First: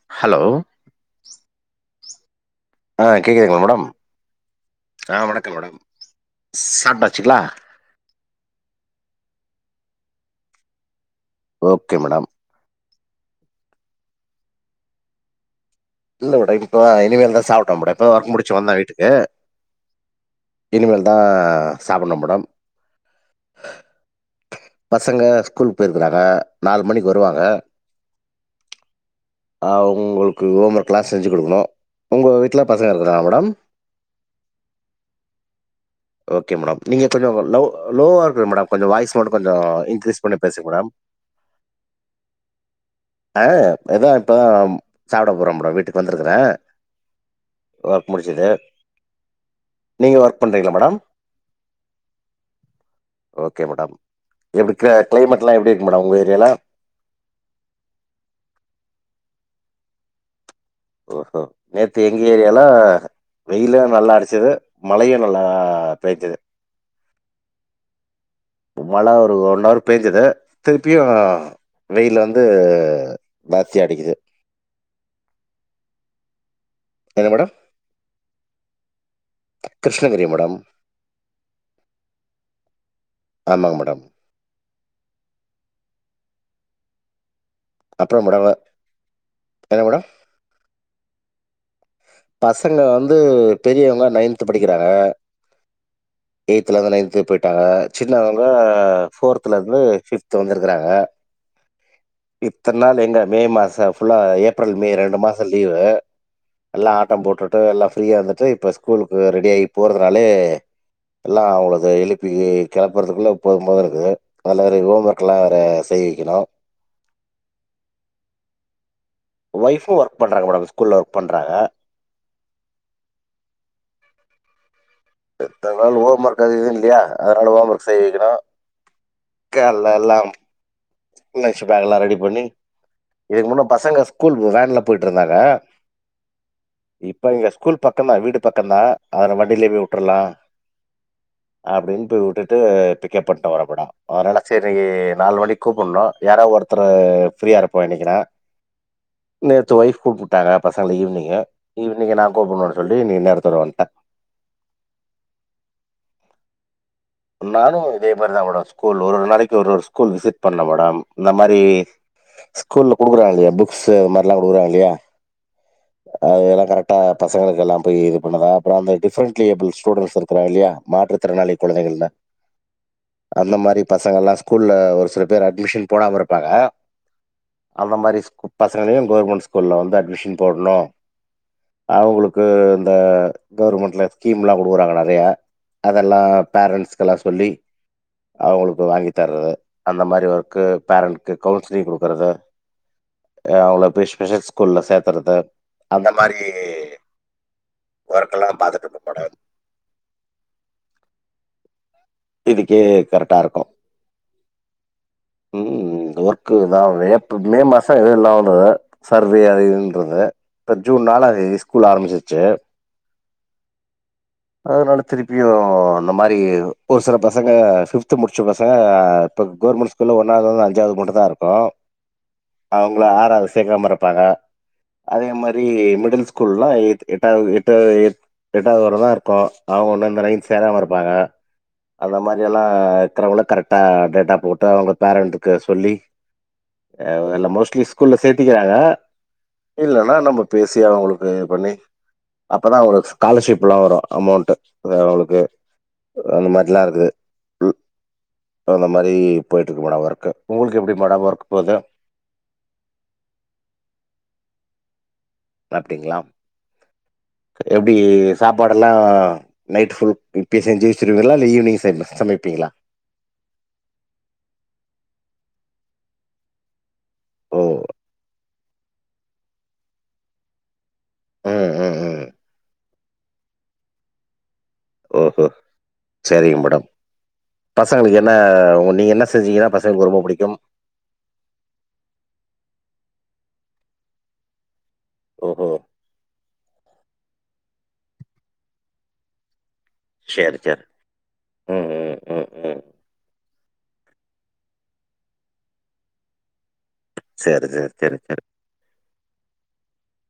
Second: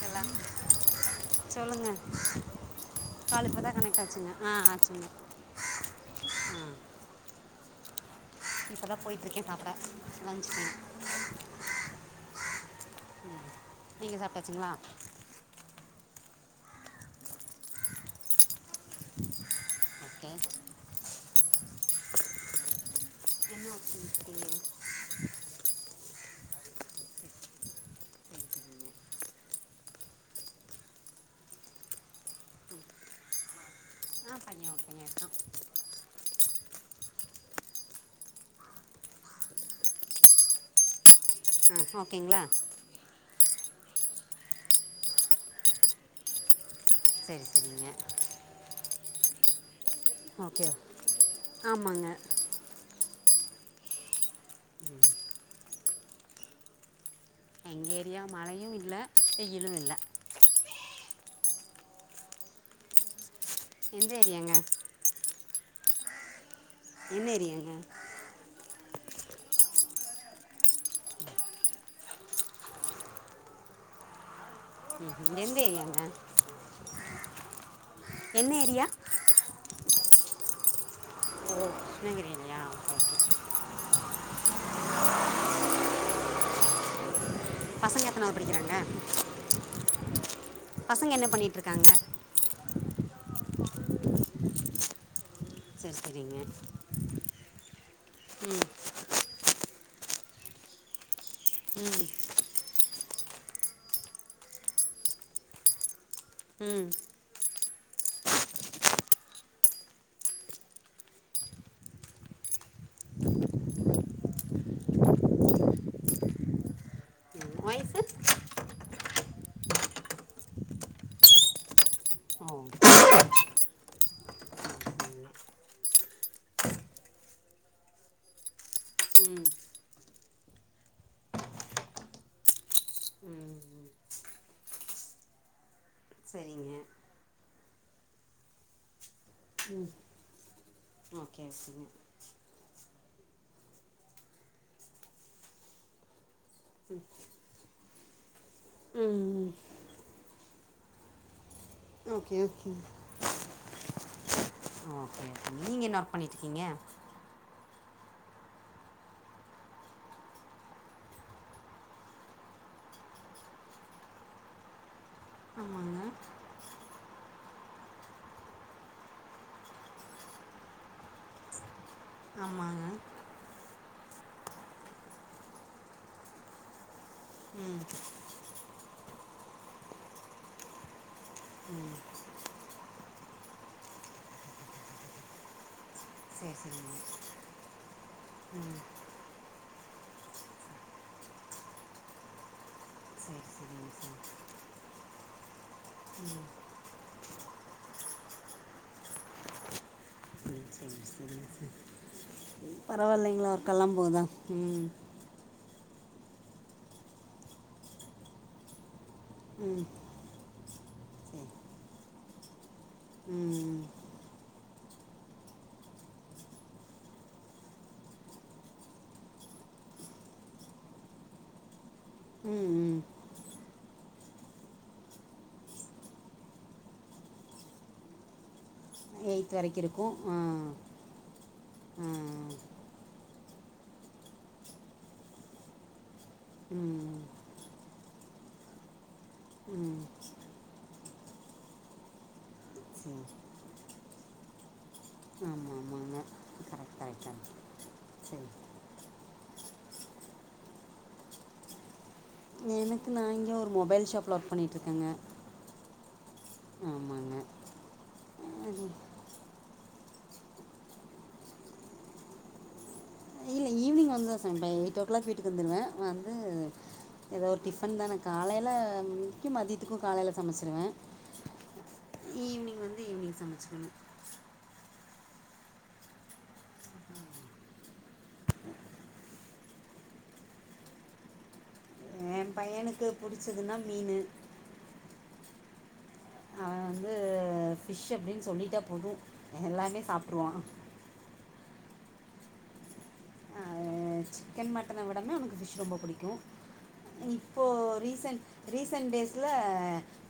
கல ஹலோ சொல்லுங்க ஆ காலு கேக்குதுங்களா இப்பதா மேடம் கனெக்ட் ஆச்சுங்க ஆ ஆச்சுங்க ஆ சாப்டாச்சிங்ளா இப்ப தா போயிட்டு இருக்கே சாப்பட லஞ்ச்சிக்கி ஓகே மேடம் ம் நீங்க சாப்டாச்சிங்ளா இல்ல மேடம் இப்ப இனிமேல் தா சாப்டனு மேடம் இப்பத ஒர்க் முடிச்சி வந்த வீட்டுக்கு ஓகே இனிமேல் தா சாப்புட்னு மேடம் என்ன வொர்க் பண்ணிட்டிருக்கீங்க பசங்க ஸ்கூலுக்கு போயிருக்குறாங்க நாலு மணிக்கு வருவாங்க அவுங்களுக்கு ஹோம் ஒர்க்லா செஞ்சி குடுக்கணு உங்க வீட்ல பசங்க இருக்குத மேடம் ஆ ஒரு பைய இருக்கா ஓகே மேடம் நீங்க கொஞ்சோ லோவ் லோவ இருங்கு மேடம் கொஞ்சோ வாய்ஸ் மட்டு கொஞ்சோ இன்க்ரீஸ் பண்ணி பேசுங்க மேடம் ஆ ஓகேங்ளா ஆ இதா இப்பதா சாப்பட போறே மேடம் வீட்டுக்கு வந்திருக்குறே சேரி சேரிங்க திதர் நீங்க ஒர்க் ஓகே பண்றீங்ளா ஆமாங்க ஓகே மேடம் எப்டி கிளைமேட்ல்லா எப்டி இருக்கு மேடம் உங்க ஏரியால எங்க ஏரியா மழையு இல்ல வெயிலு இல்ல ஓ ஹோ நேத்து எங்க ஏரியால வெயிலு எந்த நல்லா அடிச்சுது ஏரியாங்க மழையு நல்லா பெய்ஞ்சுது என்ன ஏரியாங்க மழை ஒரு ஒன் ஹவர் பேஞ்சுது திருப்பியு வெயில் வந்து ஜாஸ்தியா அடிக்குது ம் ஹு எந்த ஏரியாங்க என்ன மேடம் என்ன ஏரியா கிருஷ்ணகிரி மேடம் ஓ கிருஷ்ணகிரிலயா ஓகே ஆமாங்க மேடம் பசங்க அப்றோ எத்தனாது மேடம் படிக்கிறாங்க என்ன மேடம் பசங்க என்ன பண்ணிட்டு இருக்காங்க பசங்க வந்து பெரியவங்க நய்ன்த் படிக்கிறாங்க சரி சரிங்க எயித்லந்து நய்ன்த் போய்ட்டாங்க சின்னவங்க ஃபோர் த்லருந்து ஃபிப்து வந்துருக்றாங்க ம் இத்தன் நாள் எங்க மே மாச ஃபுல்லா ஏப்ரல் மே ரெண்டு மாச லீவு ம் எல்லா ஆட்ட போட்டுட்டு எல்லா பிரீயா இருந்துட்டு இப்ப ஸ்கூலுக்கு ரெடி ஆகி போறதுனாலே எல்லா அவங்களுக்கு எழுப்பி கிளப்புறதுக்குள்ள போது போது இருக்குது இதுல வேற ஹோம் ஒர்க்ல்லா வேற செய் வைக்கணு ம் ஓய்ஃபு ஒய்ஃபு ஒர்க் பண்றாங்க மேடம் ஸ்கூல்ல ஒர்க் பண்றாங்க ஆ இத்தன நாள் ஹோம் ஒர்க் எதுவு இல்லயா அதனால ஹோம் ஒர்க் செய்ய வைக்கணு ம் கே அல்லல்லாம் லன்ச்பேக் எல்லா ரெடி பண்ணி இதுக்கு முன்ன பசங்க ஸ்கூல் வேன்ல போயிட்டு இருந்தாங்க சரிங்க இப்போ இங்க ஸ்கூல் பக்கதா வீடு பக்க தா அது நா வண்டிலயே போய் விட்ருலா ஓகே ஓகேங்க அப்டின் போய் விட்டுட்டு பிக்கப் பண்ட்டு வர மேடம் அதனால சரி நாலு மணிக்கு கூப்புட்ணு யாராவ ஒருத்தர் ப்ரீயா இருப்போ இன்னைக்குனா நேத்து ஒய்ஃப் கூப்ட்டாங்க பசங்கள ஈவினிங்கு ஈவினிங்கு நா ஓகே ஓகே கூப்புட்ணுன் சொல்லி இன்னிக்கி நேரத்தோட வந்ட்ட ஓகே பி நீங்க என்னா ஒர்க் பண்ணிட்ருக்கீங்க நானு இதே மாரிதா மேடம் ஸ்கூல் ஒரு ஒரு நாளைக்கு ஒரு ஸ்கூல் விசிட் பண்ணு மேடம் இந்த மாரி ஸ்கூல்ல குடுக்குறாங்கல்ல புக்ஸ் இந்த மாரிலா குடுக்குறாங்க இல்லயா ஆமாங்க அதல்லா கரெக்ட்டா பசங்களுக்கு எல்லா இது பண்ணதா அப்பற அந்த டிஃப்ரென்ட்லிபிள் ஸ்டூடண்ட்ஸ் இருக்குறாங் இல்லயா மாற்றுத்திறனாளி குழந்தைகள்ல ஆமா அந்த மாரி பசங்கள்ல்லா ஸ்கூல்ல ஒரு சில பேர் அட்மிஷன் போடாம இருப்பாங்க அந்த மாரி பசங்களையு கவர்மெண்ட் ஸ்கூல்ல வந்து அட்மிஷன் போட்ணு அவங்களுக்கு இந்த கவர்மெண்ட்ல ஸ்கீம்ல்லா குடுக்குறாங்க நெறயா அதெல்லா சரி சரிங்க பேரண்ஸ்க்கெல்லா சொல்லி அவுங்களுக்கு வாங்கி தறே அந்த மாரி ஒர்க்கு பேரண்க்கு கவுன்சிலிங் குடுக்குறது சரி அ அவுங்ள சரிங்க போய் சார் ஸ்பெஷல் ஸ்கூல்ல சேத் தரது அந்த மாரி ஒர்க்கெல்லா பாத்துட்டுருக்கே மேடம் ம் செரிங் செரிங் சார் இதுக்கே கரெக்டா பரவாலிங்ளா இருக்கு கலம்போதா ம் ம் இங்க ஒர்க்கு இதா ஏப்ரல் மே மாச எது இல்லாம [unintelligible] சர்வே அது ம் இதுன்றது இப்ப ஜூன் நாலாந் சரி தேதி ஸ்கூல் ஆரம்பிச்சிருச்சு ம் அதனால திருப்பியு இந்த மாரி ஒரு சில பசங்க ஃபிப்து முடிச்ச பசங்க இப்ப கவர்மெண்ட் ஸ்கூல்ல ஒன்னாவ்த்லெந் அஞ்சாவத் மட்டு தா இருக்கு ம் ம் அவுங்கள ஆறாவ்து சேக்காம இருப்பாங்க அதே மாரி மிடில் ஸ்கூல்லா எட் எட்டாவது எட்டாவது எட் எட்டாவது வர தா இரு க்கோ எயித் வரைக்கு அவுங்க இருக்கு வந்து அந்த ஆ நைன்த் சேராம இருப்பாங்க ஆ அந்த மாரி எல்லா இர்க்கறவங்கள கரெட்டா டேட்டா போட்டு அவுங்க பேரண்ட்டுக்கு சொல்லி அ ம் எல்லா மோஸ்ட்லி ஸ்கூல்ல சேத்திக்கிறாங்க ம் இல்லன்னா நம்ம பேசி அவுங்களுக்கு இது பண்ணி அப்பதா அவுங்களுக்கு சரி ஸ்காலர்ஷிப்ல்லா வரு அமௌன்ட்டு அவுங்களுக்கு ஆமா ஆமாங்க அந்த மாதிரில்லா கரெக்ட் இருக்குது கரெக்ட் சரி அந்த மாரி போய்ட்டுருக்கு மேடம் ஒர்க்கு உங்களுக்கு எப்டி மேடம் ஒர்க் போது எனக்கு நா இங்க ஒரு மொபைல் ஷாப்ல ஒர்க் பண்ணிட்டுருக்கேங்க சாப்ட்டீங்ளா ஆமாங்க எப்டி அது சாப்பாடெல்லா நைட் ஃபுல் இப்பயே செஞ்சு வெச்சிருவீங்ளா இல்ல ஈவினிங் ச சமைப்பிங்ளா இல்லை ஈவினிங் வந்துதா சமப்பே எயிட் ஓ க்ளாக் வீட்டுக்கு வந்துடுவே வந்து எதோ ஒரு ஓ டிஃபன் தான காலைலதிக்கு மதித்துக்கு காலைல சமச்சிடுவே அ அ அ ஈவ்னிங் சமச்சிக்கணு ஓஹோ சரிங்க மேடம் பசங்களுக்கு என்ன உங்க நீங்க என்ன செஞ்சீங்கனா பசங்களுக் ரொம்ப புடிக்கும் எ பையனுக்கு புடிச்சதுனா மீனு ஓஹோ அவ வந்து அ ஃபிஷ் அப்டின் சொல்லிட்டா போது எல்லாமே சேரி சாப்பிட்ருவான் சேரி ம் ம் ம் ம் அ சிக்கன் மட்டன விடமே அவனுக்கு ஃபிஷ் ரொம்போ புடிக்கு இப்போ சரி சரி சரி ரீசென் சரி ரீசன் டேஸ்ல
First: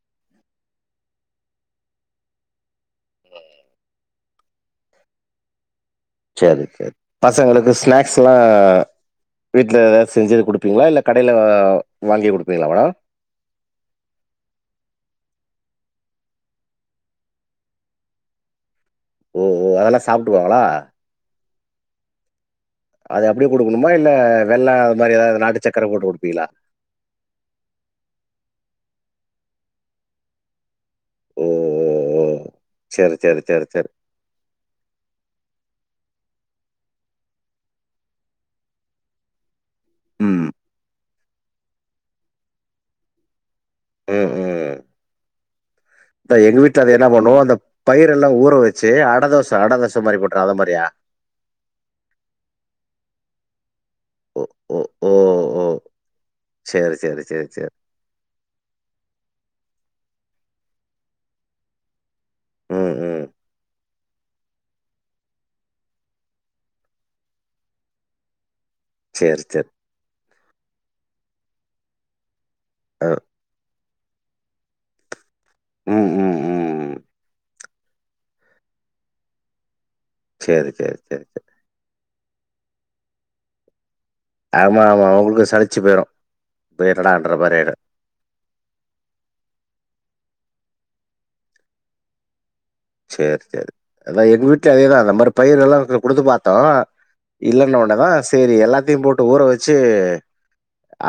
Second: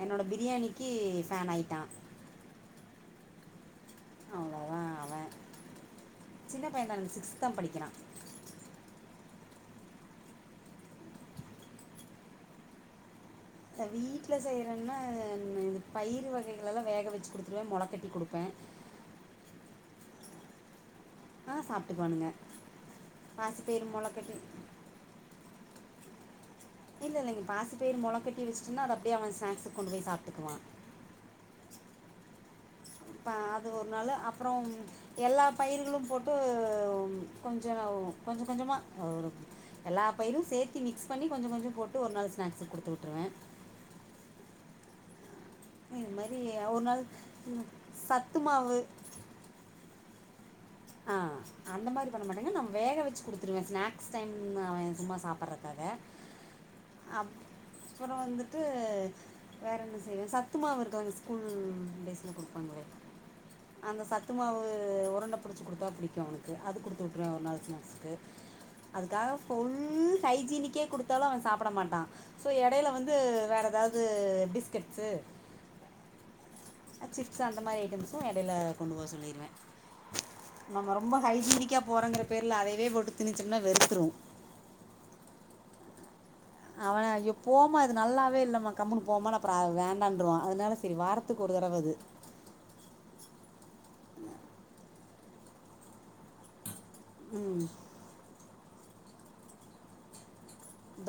என்னோட பிரியாணிக்கு ஃபேன் ஆயிட்டா அவ்வளோதான் அவன் சேரி சின்ன பையன் சேரி தான் சிக்ஸ்த் தான் பசங்களுக்கு படிக்கிறான் ஸ்நாக்ஸ் எல்லா வீட்ல எதாச்சு செஞ்சுது குடுப்பீங்களா இல்ல கடைல அ வாங்கி குடுப்பீங்களா மேடம் வீட்ல செய்றன்னா இந்த பயிறு வகைகளல்லா வேக வெச்சு குடுத்துருவே மொளக்கட்டி குடுப்பே ஓ ஓ அதெல்லா சாப்டுவாங்களா ஆ சாப்ட்டுக்குவானுங்க அது அப்டியே குடுக்கணுமா இல்ல வெள்ள அது மாறி எதாவ்து நாட்டு சக்கர போட்டு குடுப்பீங்களா இல்ல இல்லைங்க பாசி பயிறு மொளக்கட்டி வச்சுட்டுன்னா அது அப்டியே அவன் ஸ்நேக்ஸ்க்கு கொண்டு போய் சாப்ட்டுக்குவா ம் ம் ம் சேரி சேரி சேரி சேரி ப்றம் எல்லா பயிர்களும் போட்டு கொஞ்சொ கொஞ்ச கொஞ்சமா ஓ எல்லா ம். பயிறும் சேத்தி மிக்ஸ் பண்ணி கொஞ்ச கொஞ்சம் போட்டு ஒரு நாள் ஸ்நாக்ஸ்சு குடுத்து உட்ருவே அ அ இது மாதிரி த எங்க வீட்ல ஒரு அது நாள் என்ன பண்ணூ அந்த பயிரல்லா சத்து ஊற மாவு வச்சு அடதோச த அடதோச மாரி போட்டுறு அத மாரியா ஆ அந்த மாரி பண்ண மாட்டேங்க நா வேக வச்சு குடுத்துருவே ஸ்நாக் க்ஸ் டைம் ஓ! ஓ! அவே ஓ! சும்மா ஓ! சாப்டறக்காக சரி, சரி, அப் சரி, சரி. ப்பறோ வந்துட்டு வேற என்ன செய்வே சத்துமாவு இருக்கு அவுங்க ஸ்கூல் டேஸ்ல கூட பண்ணுவே ம், ம். அந்த சத்து மாவு உரண்டப் புடிச்சு குடுத்தா புடிக்கூ அவனுக்கு அது குடுத்து விட்ருவே ஒரு நாலு ஸ்நாக்ஸ்க்கு அதுக்காக சரி, சரி. ஃபுல் ஹைஜீனிக்கே குடுத்தாலு அவே சாப்பட மாட்டா சோ எடைல அ. வந்து வேற ஏதாவ் து பிஸ்கெட்ஸ்சு அ அ அ ஆ சிப்ஸ் அந்த மாரி ஐட்டம்ஸ்சு எடைல கொண்டு போக சொல்லிருவே சரி, நம்ம சரி, ரொம்ப சரி, சரி. ஹைஜீனிக்கா போறோங்கிற பேர்ல அதையவே போட்டு திணிச்சம்னா வெறுத்துரு ஆமா ஆமா அவுங்களுக்கு சழிச்சு போயிரு அவனே ஐயோ போமா இது நல்லாவே இல்லம்மா கம்முனு போமா அப்பறோ அது வேண்டான்றுவா அதுனால செரி வாரத்துக்கு ஒரு தடவ அது சேரி சேரி அதா எங்க வீட்லயு அதேதா இந்த மாரி பயிர எல்லாக் குடுத்து பாத்தோ ம் இல்லன்ன ஒன்னதா சரி எல்லாத்தையு போட்டு ஊற வச்சு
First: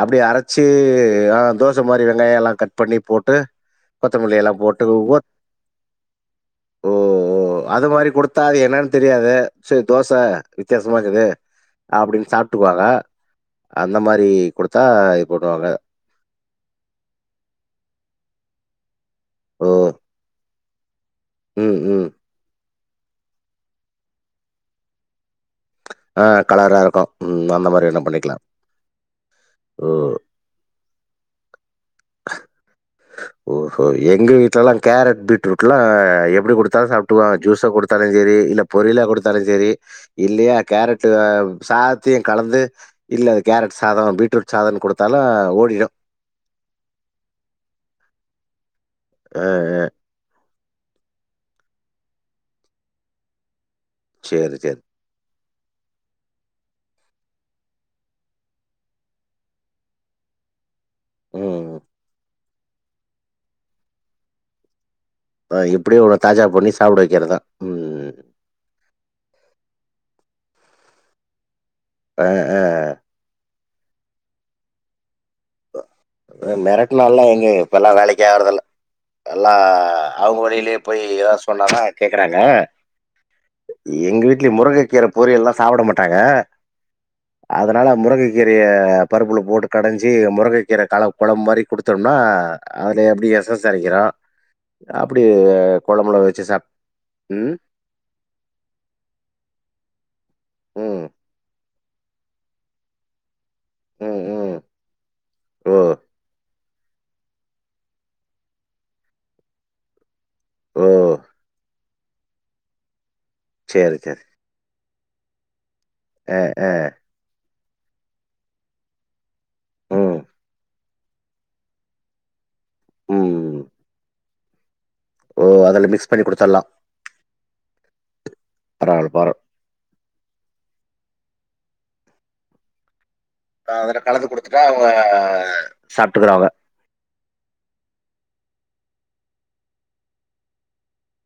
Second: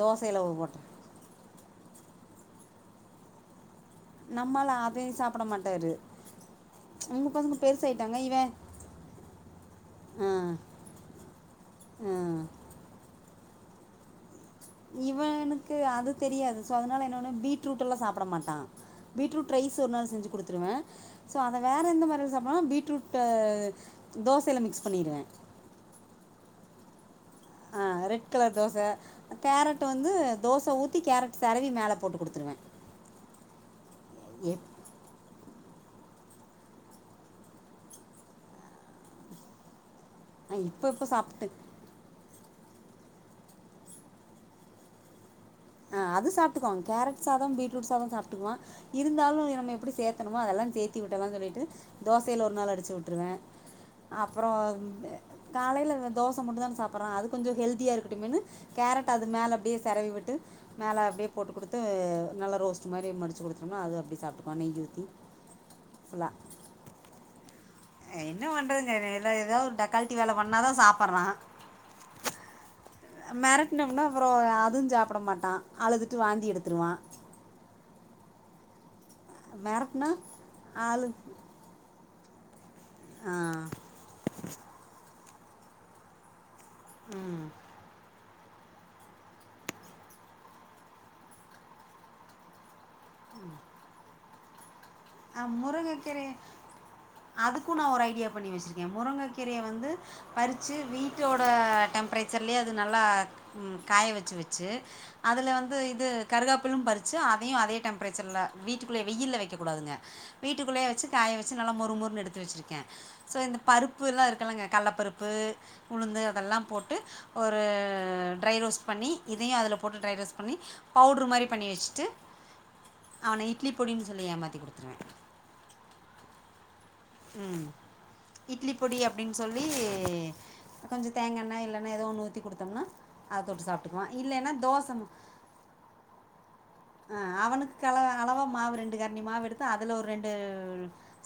அப்டியே அரச்சு போட்டேன் அ தோச மாறி வெங்காயம் எல்லா கட் பண்ணி போட்டு கொத்தமல்லி எல்லா போட்டு ஒவ்வொர் போட மாட்டாரு ஓ உங்க ஓ பசங்க அது மாறி பெருசாயிட்டாங்க குடுத்தா இவன் அது என்னன்னு தெரியாதே சரி தோச ஆ வித்தியாசமா இருக்குது ஆ அப்டின் சாப்ட்டுக்குவாங்க அந்த மாறி குடுத்தா இது பண்ணுவாங்க இவனுக்கு அது தெரியாது சோ அதனால என்னன்னா பீட்ரூட் எல்லா சாப்ட மாட்டா பீட்ரூட் ஓ! ரைஸ் ஒரு நாள் செஞ்சு குடுத்துருவேன் சோ அத ம், வேற ம். எந்த மாறி சாப்டுவான்னா பீட்ரூட் ட தோசயில மிக்ஸ் பண்ணிருவே ஆ கலரா இருக்கூ ஆ ரெட் கலர் தோச கேரட் ஓ! வந்து தோச ஊத்தி கேரட் செரவி மேல போட்டு குடுத்துருவே ஓஹோ எங்க எப் வீட்லலா கேரட் பீட்ரூட்ல்லா எப்டி குடுத்தாலு சாப்ட்டுவா ஜுஸா குடுத்தாலு செரி இல்ல பொரியலா குடுத்தாலு செரி இல்லையா ஆ இப்ப இப்ப கேரட்டு சாப்ட்டு சாத் த்தியு கலந்து இல்ல அது கேரட் சாதோ பீட்ரூட் சாதோனு குடுத்தாலு ஓடிடு அ அது சாப்டுக்குவாங் கேரட் சாதம் பீட்ரூட் சாதொ சாப்டுக்குவா அ, இருந்தாலு நம்ம அ. எப்டி சேத் த்தனுமோ அதெல்லா சேத்தி விட்டலானு சொல்லிட்டு தோசேல ஒரு நாள் அடிச்சு வுட்டுருவே அப்றோ சரி, சரி. ம் அ காலேல இவே தோச மட்டு தான சாப்றா அது கொஞ்சோ ஹெல்தியா இருக்கட்டுமேனு கேரட் அது மேல அப்டியே செரவி விட்டு மேலே அப்டியே போட்டு ம். குடுத்து நல்லா ரோஸ்டு மாரி மடிச்சு குடுத்துடோம்னா அது அப்டி சாப்டுகுவா நெய்ஊத்தி அ எப்டியே ஒன தாஜாபண்ணி சாப்ட வக்கிறதா என்ன பண்றதுங்க இனி இல்லா ஏதாவ் ஒரு டக்கால்ட்டி வேல பண்ணாதா சாப்பறா அ அ அமெரட்னம்னா அப்பறோ அது சாப்ட மாட்டா அ மெரட்னால வந்து இப்பல்லா வேளேக்கே ஆகுறதில்ல எல்லா மிரட்டுனா அவுங்க வழியிலே போய் அழு ஏதாவ்து சொன்னாதா கேக்குறாங்க ஆ எங்க வீட்ல முருங்க கீர பொரியல்லா சாப்ட மாட்டாங்க ம் அதனால முருங்கைக்கீரைய பருப்புல போட்டு கடஞ் சி முருங்க கீர கலவு கொழம்பு மாரி குடுத்தோனா அதுல எப்டி எஸ்ஸஸ் எறங்கிறு அப்டி ஆ கொழம்புல வச்சு சாப் உம் கு நா ஒரு ஐடியா பண்ணி வச்சிருக்கே முருங்கக்கீரய வந்து பறிச்சு ம், வீட்டோட டெம்ப்ரே ச்சர்லே அது நல்லா உம் காய ம், வச்சு ம். வச்சு அதுல வந்து ஓ! இது கருகாப்பிலு பறிச்சு அதயு அதே டெம்ப்ரேச்சர்ல வீட்டுக்குள்ளயே வெயில வைக்கக்கூடாதுங்க வீட்டுக்குள்ளே ஓ! வச்சு காய வச்சு நல்லா மொறுமொறுனு எடுத்து வச்சிருக்கே சோ இந்த சரி, பருப்பு சரி. எல்லா இருக்குலங்க கல்லப்பருப்பு உளுந்து அ, அதெல்லா அ. போட்டு ஒரு ட்ரை ரோஸ் பண்ணி இதையும் அதுல போட்டு ட்ரை ம், ரோஸ் பண்ணி பவுட்ரு மாரி பண்ணி வச்சுட்டு அவனை ம். இட்லி பொடின்னு சொல்லி ஏமாத்தி கொடுத்துருவேன் ஓ அதுல மிக்ஸ் பண்ணி கொடுத்தலாம் ம் இட்லி பொடி பரவால்ல, அப்படின்னு பரவா சொல்லி மாரி கொஞ்சம் தேங்கண்ணா இல்லன்னா ஏதோ ஒண்ணு ஊத்தி குடுத்தோம்னா அத தொட்டு அதுல சாப்ட்டுக்குவான் கலந்து இல்லன்னா குடுத்துட்டா அவங்க தோச சாப்ட்டுக்குறாங்க. அ அவனுக்கு அளவா மாவு ரெண்டு கரன்டி மாவு எடுத்து அதுல ஒரு ரெண்டு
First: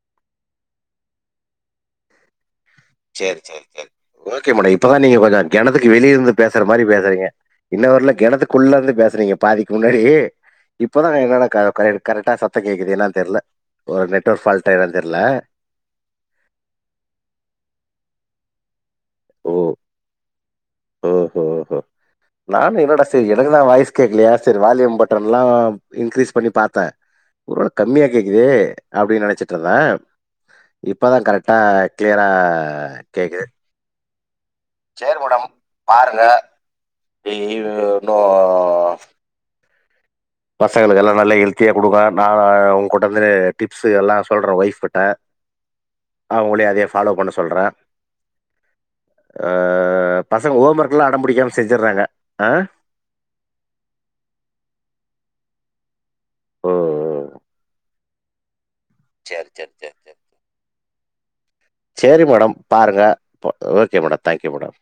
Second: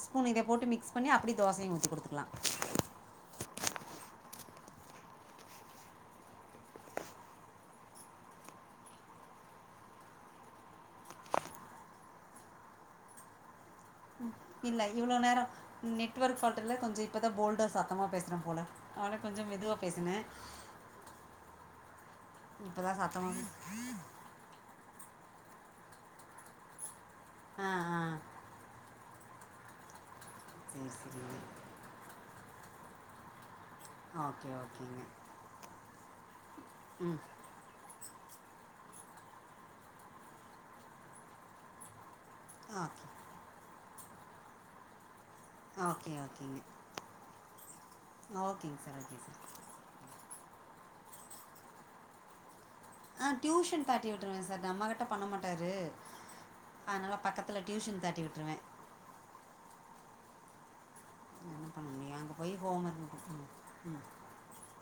ஸ்பூன் இத போட்டு மிக்ஸ் பண்ணி அப்படி தோசையும் ஊத்தி கொடுத்துக்கலாம் செரி செரி சேரி ஓகே மேடம் இப்பதான் நீங்க கொஞ்சம் கெணத்துக்கு வெளிய இருந்து பேசுற மாரி பேசுறீங்க இன்னவரல கிணத்துக்குள்ள இருந்து பேசுறீங்க பாதிக்கு முன்னாடி இப்பதான் என்ன கரெ கரெ கரெக்டா சத்தம் கேக்குது என்னன்னு தெரில ஒரு நெட்ஒர்க் ஃபால்டா இல்ல என்னன்னு தெரில இவ்ளோ நேரோ நெட்வொர்க் ஃபால்ட்ல்ல கொஞ்சம் இப்போதான் போல்டா சத்தமாக பேசுறே போல அவன கொஞ்சம் ஓ! மெதுவாக பேசுன ஓஹோ ஓஹோ நானும் என்னோட சரி சத்தமா எனக்குதான் வாய் ஸ் கேக்கலயா செரி வால்யூம் பட்டனல்லா இன்கீரீஸ் பண்ணி பாத்தே ஆ ஒருவேல ஆ கம்மியா கேக்குதே அப்டின் நெனச்சிட்டு இருந்தே சேரி இப்பதா சேரிங்க கரெக்டா கிளியரா கேக்குது ஓகே ஓகே சேரி முடம் பாருங்க ம் [unintelligible] இன்னும் பசங்களுக்கெல்லாம் நல்லா ஹெல்த்தியா கொடுக்கன் நா ஓகே உங்க்கிட்ட வந்து டிப்ஸ் எல்லாம் சொல்றேன் ஒய்ஃப் கிட்ட ஓகே ஓகேங்க அவுங்களையும் அதே ஃபாலோ பண்ண சொல்றேன் ஓகேங்க சார் ஓகே சார் அ பசங்க ஹோம் ஒர்க்கெலாம் அடொ பிடிக்காமல் செஞ்சறாங்க அ ஆ டியூஷன் தாட்டி விட்டுருவேன் சார் நம்மகிட்ட பண்ண மாட்டாரு ஓ அதனால பக்கத்துல டியூஷன் தட்டி விட்டுருவேன் செர் செர் செர் செ [unintelligible] செரி அங்கே போய் மேடம் ஹோம் பாருங்க ஒர்க் ம் ஓ ஓகே மேடம் தேங்க்யூ மேடம்